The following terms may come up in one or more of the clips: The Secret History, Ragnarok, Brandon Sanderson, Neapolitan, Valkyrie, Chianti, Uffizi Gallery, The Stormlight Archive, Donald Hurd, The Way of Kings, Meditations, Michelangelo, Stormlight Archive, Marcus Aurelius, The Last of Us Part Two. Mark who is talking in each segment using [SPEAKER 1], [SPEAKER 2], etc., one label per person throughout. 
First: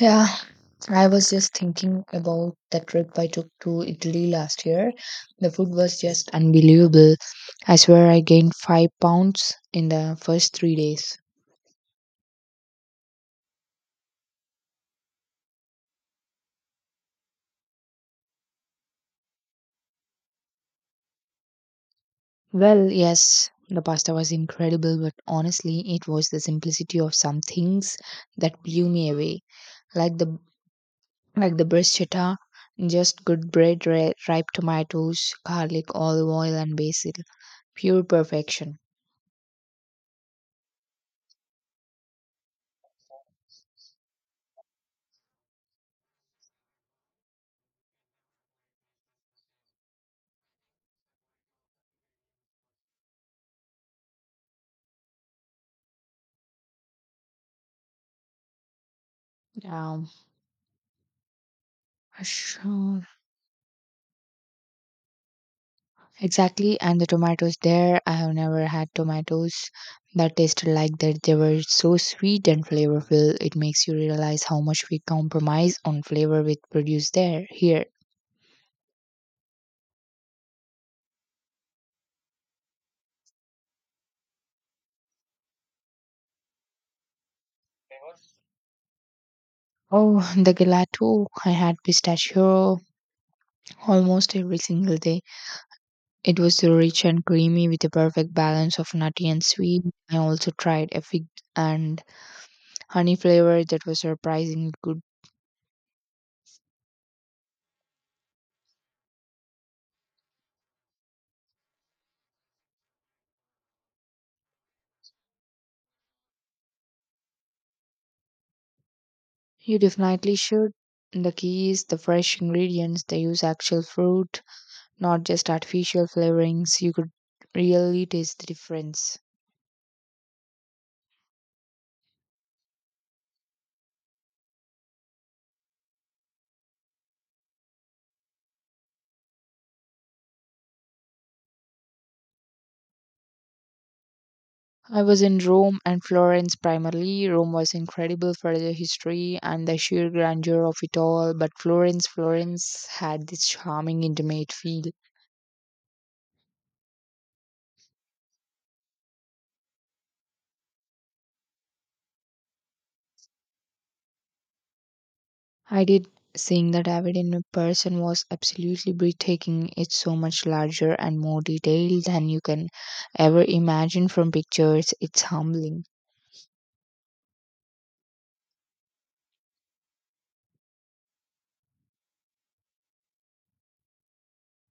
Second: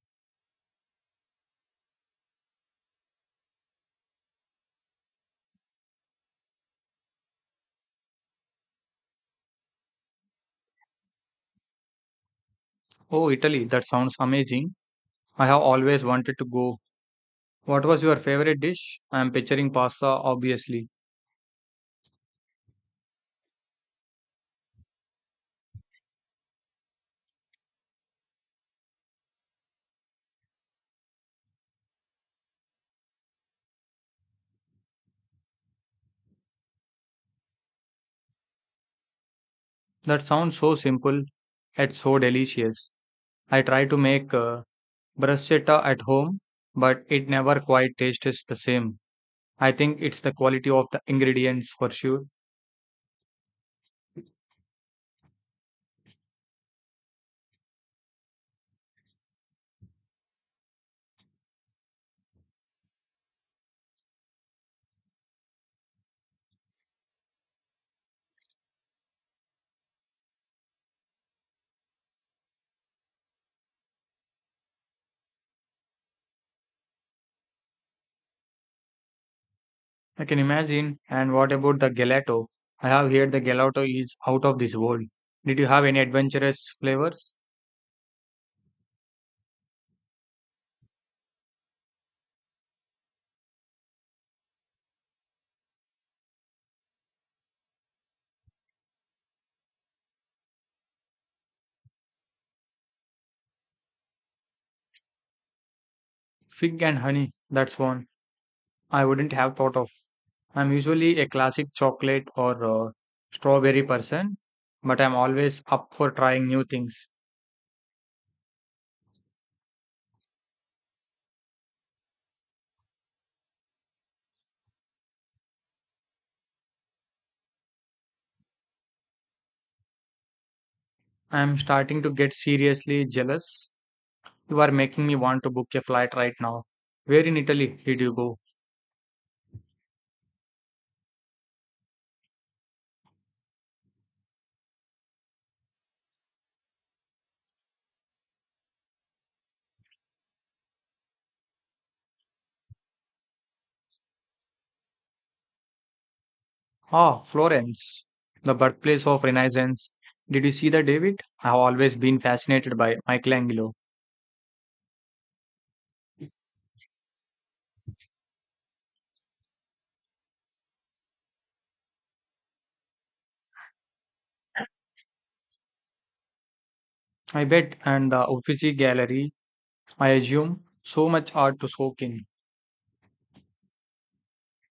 [SPEAKER 1] Yeah, I was just thinking about the trip I took to Italy last year. The food was just unbelievable. I swear I gained 5 pounds in the first 3 days.
[SPEAKER 2] Oh, Italy, that sounds amazing. I have always wanted to go. What was your favorite dish? I am picturing pasta, obviously.
[SPEAKER 1] Well, yes, the pasta was incredible, but honestly, it was the simplicity of some things that blew me away. Like the like the bruschetta, just good bread, ripe tomatoes, garlic, olive oil, and basil. Pure perfection.
[SPEAKER 2] That sounds so simple yet so delicious. I try to make bruschetta at home, but it never quite tastes the same. I think it's the quality of the ingredients for sure.
[SPEAKER 1] Um, sure. Exactly, and the tomatoes there, I have never had tomatoes that tasted like that. They were so sweet and flavorful. It makes you realize how much we compromise on flavor with produce there, here.
[SPEAKER 2] I can imagine. And what about the gelato? I have heard the gelato is out of this world. Did you have any adventurous flavors?
[SPEAKER 1] Oh, the gelato. I had pistachio almost every single day. It was so rich and creamy with a perfect balance of nutty and sweet. I also tried a fig and honey flavor that was surprisingly good.
[SPEAKER 2] Fig and honey, that's one I wouldn't have thought of. I'm usually a classic chocolate or strawberry person, but I'm always up for trying new things.
[SPEAKER 1] You definitely should. The key is the fresh ingredients. They use actual fruit, not just artificial flavorings. You could really taste the difference.
[SPEAKER 2] I'm starting to get seriously jealous. You are making me want to book a flight right now. Where in Italy did you go?
[SPEAKER 1] I was in Rome and Florence primarily. Rome was incredible for the history and the sheer grandeur of it all, but Florence had this charming intimate feel.
[SPEAKER 2] Ah, Florence, the birthplace of Renaissance. Did you see that, David? I've always been fascinated by Michelangelo.
[SPEAKER 1] I did. Seeing the David in person was absolutely breathtaking. It's so much larger and more detailed than you can ever imagine from pictures. It's humbling.
[SPEAKER 2] I bet, and the Uffizi Gallery, I assume, so much art to soak in.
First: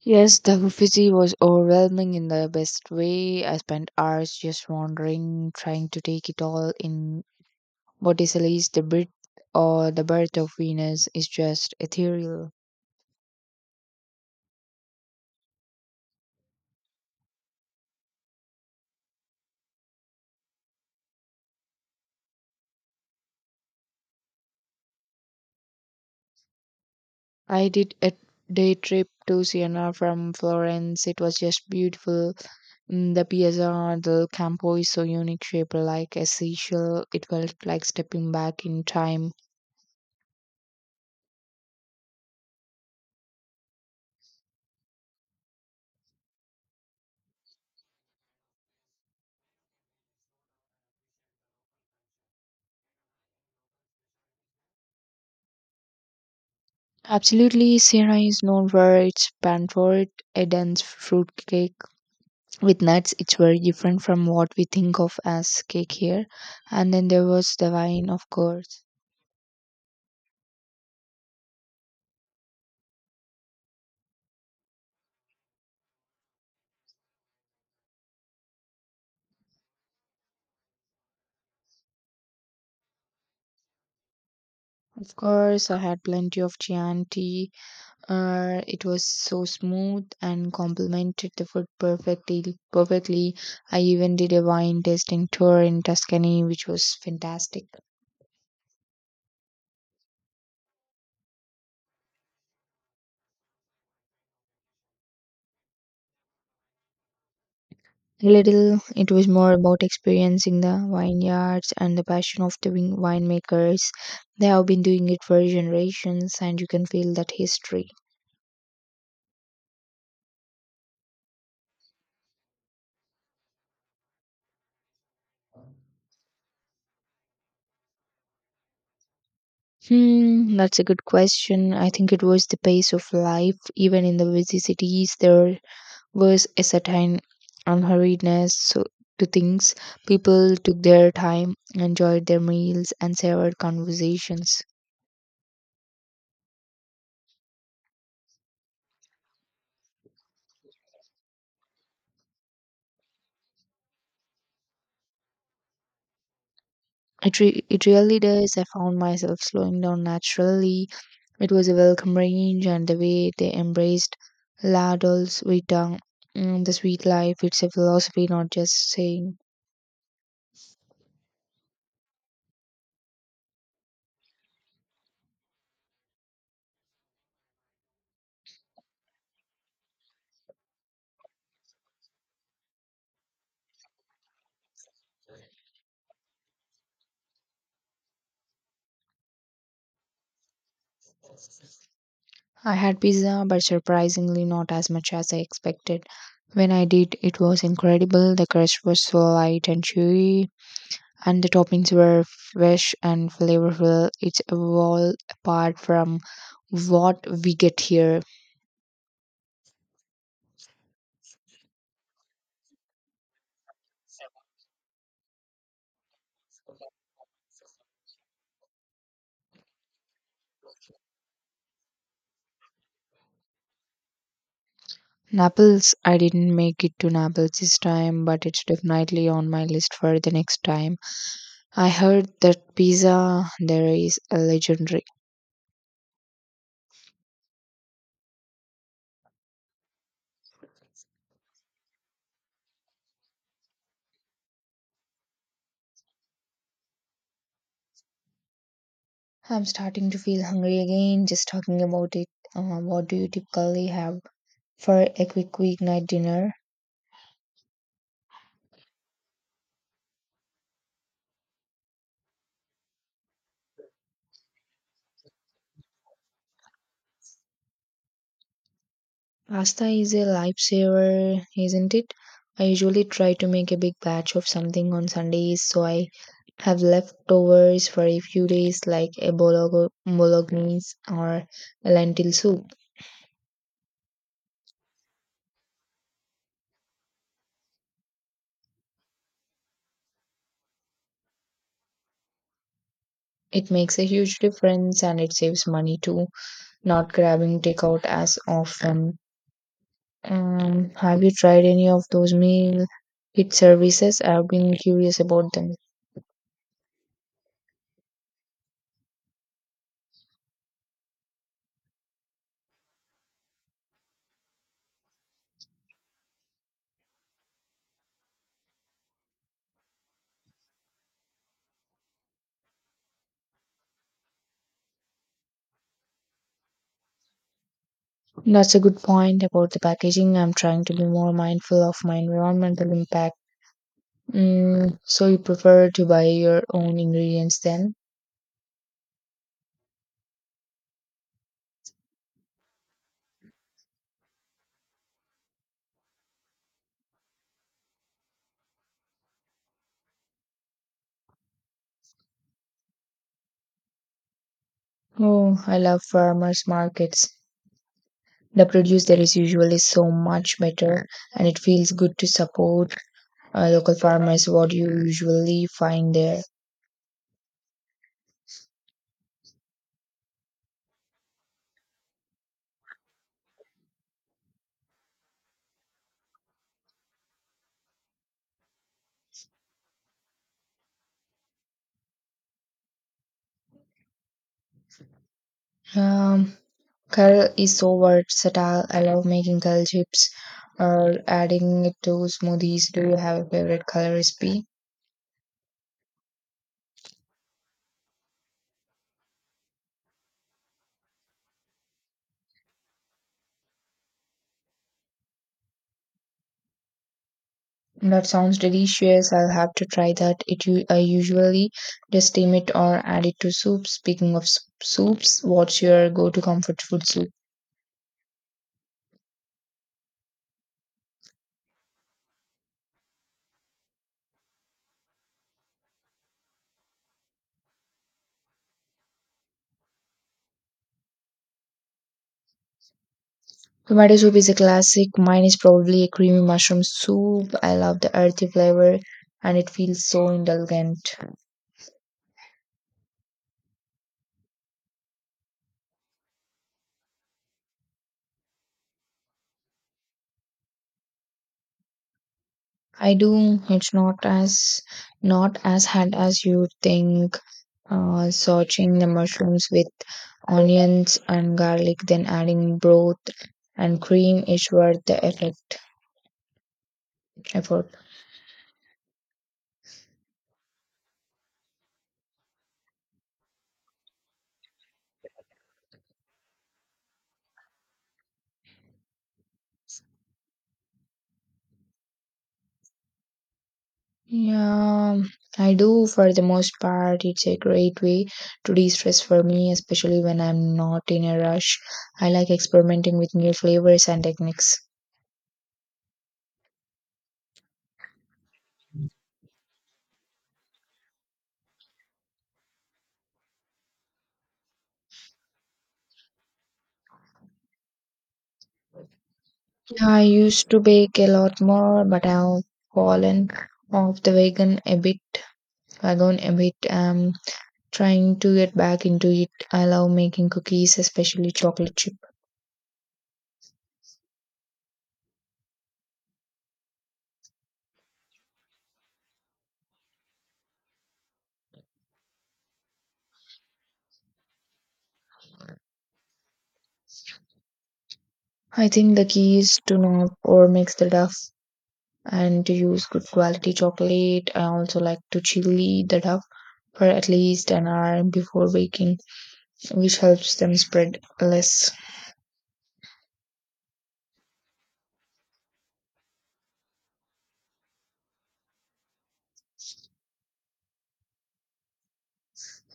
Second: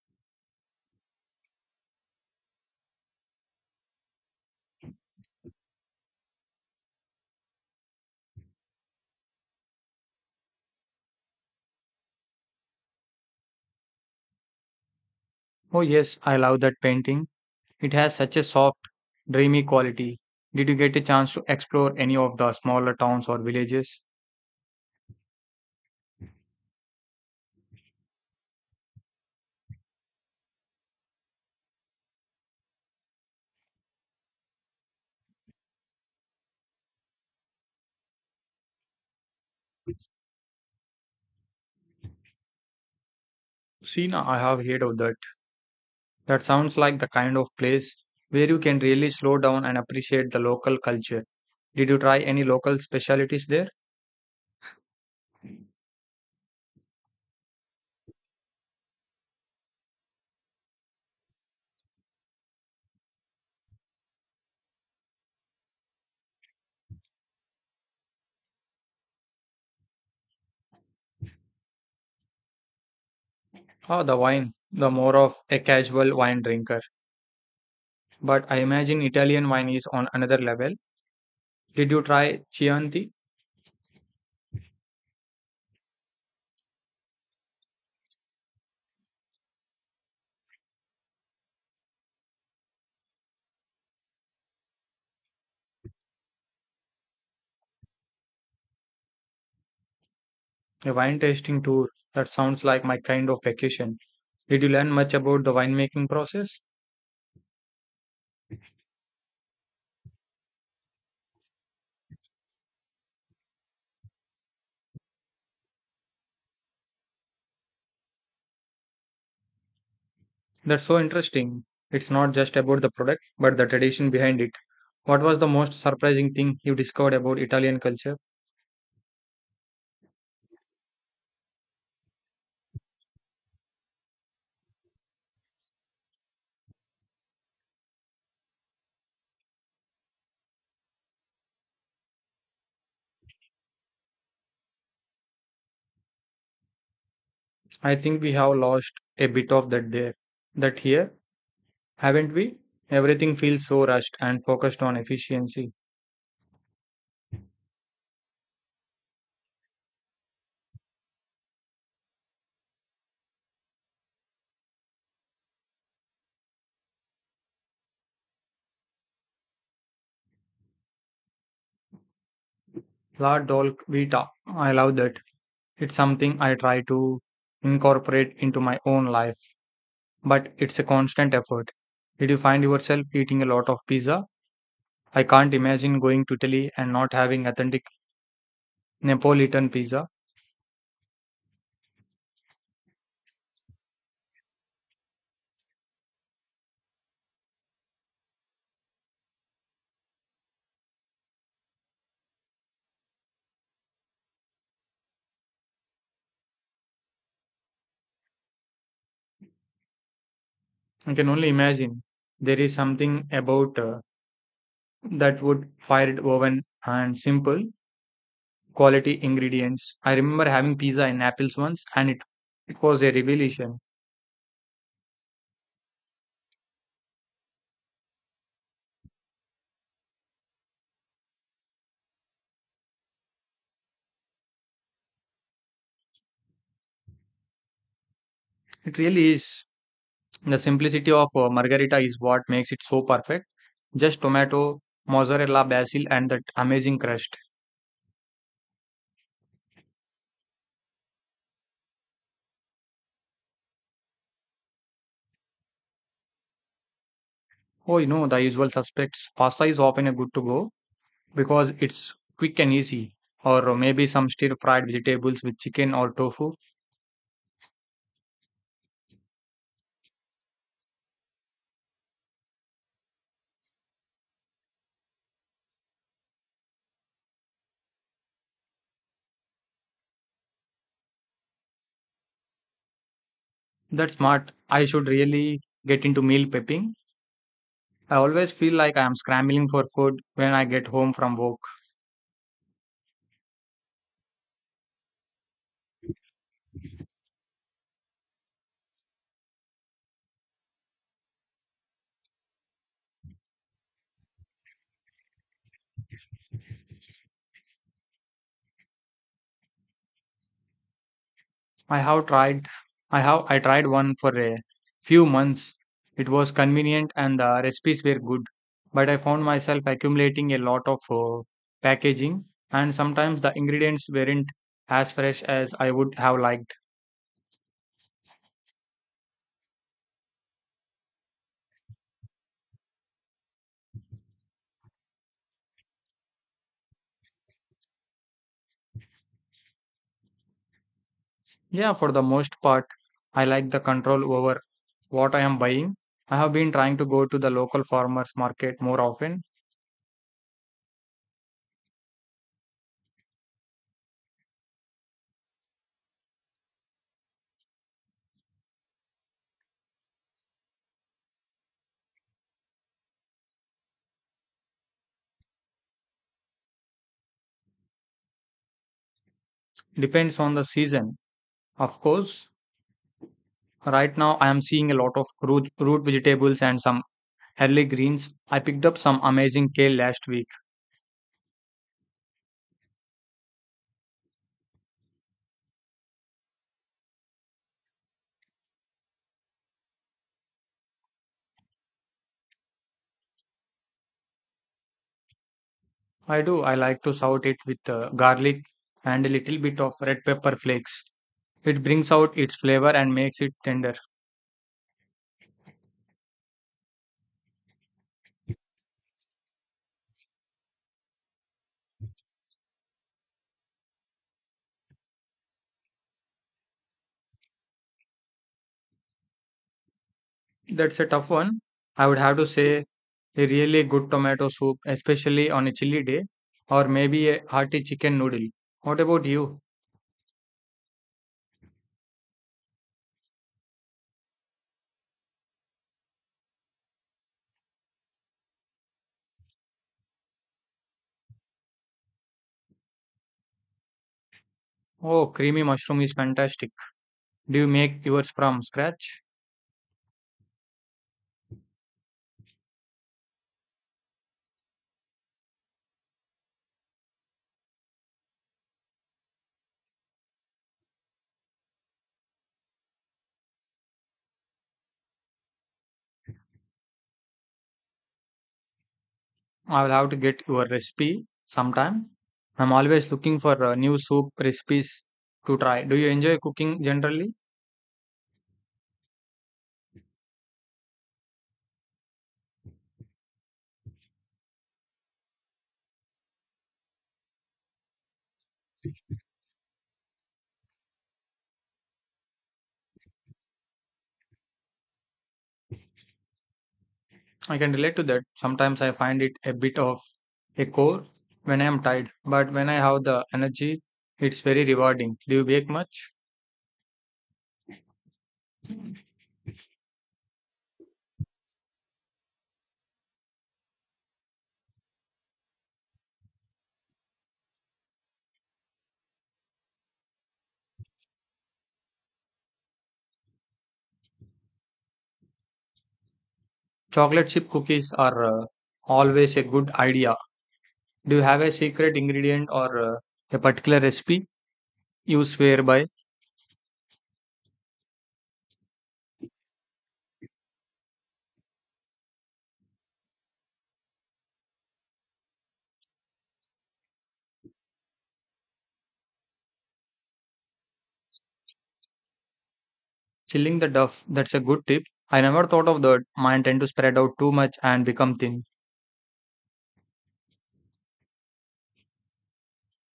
[SPEAKER 1] Yes, the Uffizi was overwhelming in the best way. I spent hours just wandering, trying to take it all in. Botticelli's The Birth of Venus is just ethereal.
[SPEAKER 2] Oh, yes, I love that painting. It has such a soft, dreamy quality. Did you get a chance to explore any of the smaller towns or villages?
[SPEAKER 1] I did a day trip to Siena from Florence. It was just beautiful. Mm, the piazza del campo is so unique, shaped like a seashell. It felt like stepping back in time.
[SPEAKER 2] Sina, I have heard of that. That sounds like the kind of place where you can really slow down and appreciate the local culture. Did you try any local specialities there?
[SPEAKER 1] Absolutely, Sierra is known for its pan for it, a dense fruit cake with nuts. It's very different from what we think of as cake here. And then there was the wine, of course.
[SPEAKER 2] Ah, the wine. The more of a casual wine drinker. But I imagine Italian wine is on another level. Did you try Chianti?
[SPEAKER 1] Of course, I had plenty of Chianti. It was so smooth and complemented the food perfectly. I even did a wine tasting tour in Tuscany, which was fantastic.
[SPEAKER 2] A wine tasting tour. That sounds like my kind of vacation. Did you learn much about the winemaking process?
[SPEAKER 1] A little, it was more about experiencing the vineyards and the passion of the winemakers. They have been doing it for generations, and you can feel that history.
[SPEAKER 2] That's so interesting. It's not just about the product, but the tradition behind it. What was the most surprising thing you discovered about Italian culture?
[SPEAKER 1] Hmm, that's a good question. I think it was the pace of life, even in the busy cities. There was a certain unhurriedness to things. People took their time, enjoyed their meals, and savored conversations.
[SPEAKER 2] I think we have lost a bit of that there. That here, haven't we? Everything feels so rushed and focused on efficiency.
[SPEAKER 1] It really does. I found myself slowing down naturally. It was a welcome range, and the way they embraced la dolce vita, mm, the sweet life, it's a philosophy, not just saying.
[SPEAKER 2] La dolce Vita. I love that. It's something I try to incorporate into my own life, but it's a constant effort. Did you find yourself eating a lot of pizza? I can't imagine going to Italy and not having authentic Neapolitan pizza.
[SPEAKER 1] I had pizza, but surprisingly, not as much as I expected. When I did, it was incredible. The crust was so light and chewy, and the toppings were fresh and flavorful. It's a wall apart from what we get here.
[SPEAKER 2] I can only imagine there is something about that wood fired oven and simple quality ingredients. I remember having pizza in Naples once and it was a revelation.
[SPEAKER 1] Naples, I didn't make it to Naples this time, but it's definitely on my list for the next time. I heard that pizza there is a legendary.
[SPEAKER 2] It really is. The simplicity of margarita is what makes it so perfect. Just tomato, mozzarella, basil, and that amazing crust.
[SPEAKER 1] I'm starting to feel hungry again just talking about it. What do you typically have for a quick weeknight dinner?
[SPEAKER 2] Oh, you know, the usual suspects. Pasta is often a good to go because it's quick and easy, or maybe some stir fried vegetables with chicken or tofu.
[SPEAKER 1] Pasta is a lifesaver, isn't it? I usually try to make a big batch of something on Sundays so I have leftovers for a few days, like a bolognese or a lentil soup.
[SPEAKER 2] That's smart. I should really get into meal prepping. I always feel like I am scrambling for food when I get home from work.
[SPEAKER 1] It makes a huge difference and it saves money too, not grabbing takeout as often. Have you tried any of those meal kit services? I've been curious about them.
[SPEAKER 2] I have tried I have I tried one for a few months. It was convenient and the recipes were good, but I found myself accumulating a lot of packaging and sometimes the ingredients weren't as fresh as I would have liked.
[SPEAKER 1] That's a good point about the packaging. I'm trying to be more mindful of my environmental impact. Mm, so you prefer to buy your own ingredients then?
[SPEAKER 2] Yeah, for the most part, I like the control over what I am buying. I have been trying to go to the local farmers market more often.
[SPEAKER 1] Oh, I love farmers markets. The produce there is usually so much better, and it feels good to support local farmers. What do you usually find there?
[SPEAKER 2] Depends on the season, of course. Right now, I am seeing a lot of root vegetables and some early greens. I picked up some amazing kale last week.
[SPEAKER 1] Um, curl is so versatile. I love making curl chips or adding it to smoothies. Do you have a favorite color recipe?
[SPEAKER 2] I do. I like to saute it with garlic and a little bit of red pepper flakes. It brings out its flavor and makes it tender.
[SPEAKER 1] That sounds delicious. I'll have to try that. I usually just steam it or add it to soup. Speaking of soups, what's your go-to comfort food soup?
[SPEAKER 2] That's a tough one. I would have to say a really good tomato soup, especially on a chilly day, or maybe a hearty chicken noodle. What about you?
[SPEAKER 1] Tomato soup is a classic. Mine is probably a creamy mushroom soup. I love the earthy flavor and it feels so indulgent.
[SPEAKER 2] Oh, creamy mushroom is fantastic. Do you make yours from scratch?
[SPEAKER 1] I do. It's not as hard as you think. Sauteing the mushrooms with onions and garlic, then adding broth and cream is worth the effort.
[SPEAKER 2] I will have to get your recipe sometime. I'm always looking for new soup recipes to try. Do you enjoy cooking generally?
[SPEAKER 1] Yeah, I do for the most part. It's a great way to de stress for me, especially when I'm not in a rush. I like experimenting with new flavors and techniques.
[SPEAKER 2] I can relate to that. Sometimes I find it a bit of a chore when I am tired, but when I have the energy, it's very rewarding. Do you bake much?
[SPEAKER 1] Yeah, I used to bake a lot more, but I've fallen off the wagon a bit. I'm trying to get back into it. I love making cookies, especially chocolate chip.
[SPEAKER 2] Chocolate chip cookies are always a good idea. Do you have a secret ingredient or a particular recipe you swear by?
[SPEAKER 1] I think the key is to not overmix the dough and to use good quality chocolate. I also like to chili the dough for at least an hour before baking, which helps them spread less.
[SPEAKER 2] Chilling the dough, that's a good tip. I never thought of that. Mine tend to spread out too much and become thin.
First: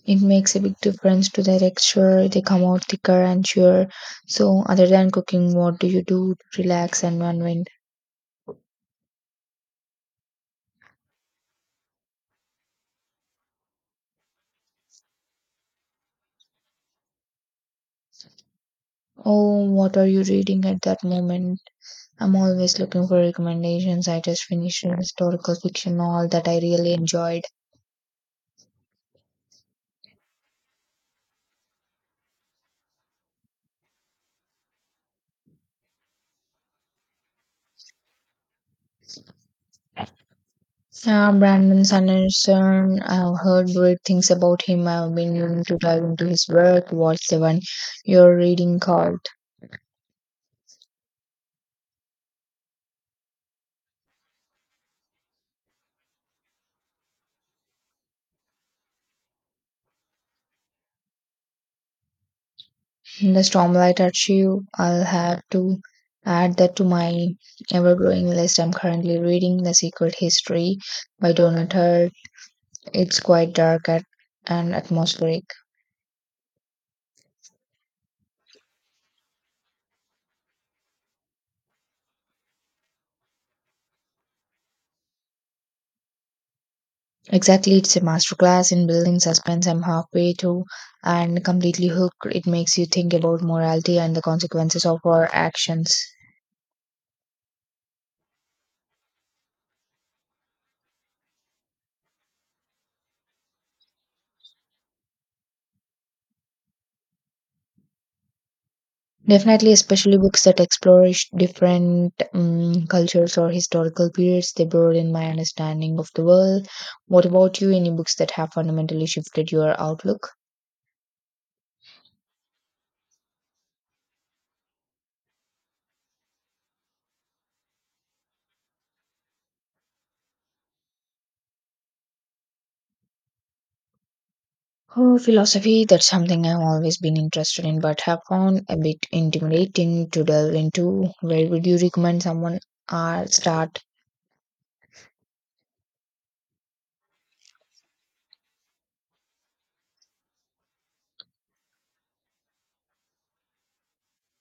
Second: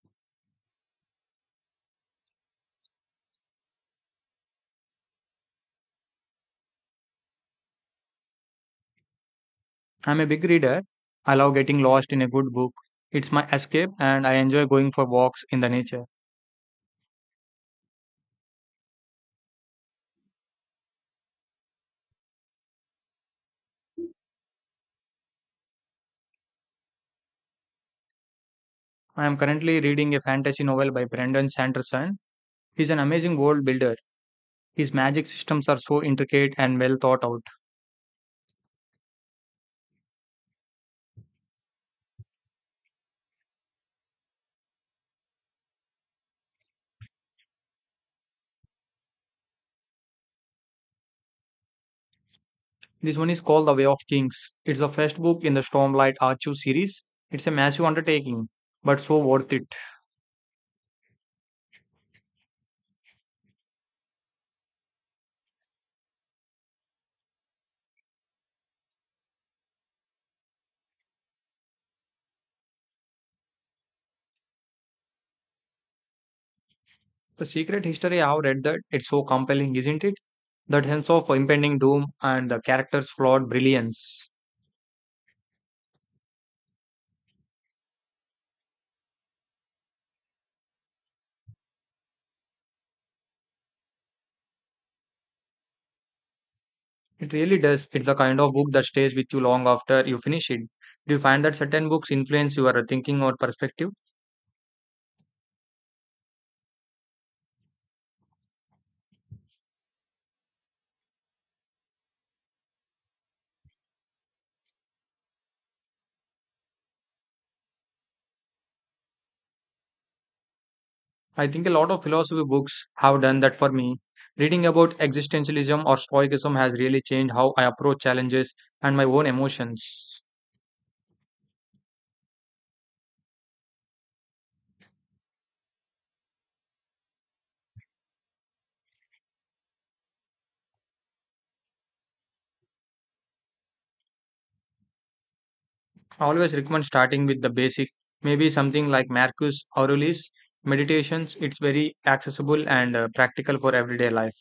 [SPEAKER 1] It makes a big difference to their texture. They come out thicker and chewer. So, other than cooking, what do you do to relax and unwind?
[SPEAKER 2] I'm a big reader. I love getting lost in a good book. It's my escape and I enjoy going for walks in the nature.
[SPEAKER 1] Oh, what are you reading at that moment? I'm always looking for recommendations. I just finished a historical fiction novel that I really enjoyed.
[SPEAKER 2] I am currently reading a fantasy novel by Brandon Sanderson. He's an amazing world builder. His magic systems are so intricate and well thought out.
[SPEAKER 1] Yeah, Brandon Sanderson. I've heard great things about him. I've been meaning to dive into his work. What's the one you're reading called?
[SPEAKER 2] This one is called The Way of Kings. It's the first book in the Stormlight Archive series. It's a massive undertaking, but so worth it.
[SPEAKER 1] The Stormlight Archive. I'll have to add that to my ever-growing list. I'm currently reading The Secret History by Donald Hurd. It's quite dark at, and atmospheric.
[SPEAKER 2] The Secret History, I have read that. It's so compelling, isn't it? That sense of impending doom and the character's flawed brilliance.
[SPEAKER 1] Exactly, it's a masterclass in building suspense. I'm halfway through and completely hooked. It makes you think about morality and the consequences of our actions.
[SPEAKER 2] It really does. It's the kind of book that stays with you long after you finish it. Do you find that certain books influence your thinking or perspective?
[SPEAKER 1] Definitely, especially books that explore different cultures or historical periods, they broaden my understanding of the world. What about you? Any books that have fundamentally shifted your outlook?
[SPEAKER 2] I think a lot of philosophy books have done that for me. Reading about existentialism or stoicism has really changed how I approach challenges and my own emotions.
[SPEAKER 1] Oh, philosophy, that's something I've always been interested in but have found a bit intimidating to delve into. Where would you recommend someone start?
[SPEAKER 2] I always recommend starting with the basic, maybe something like Marcus Aurelius' Meditations. It's very accessible and practical for everyday life.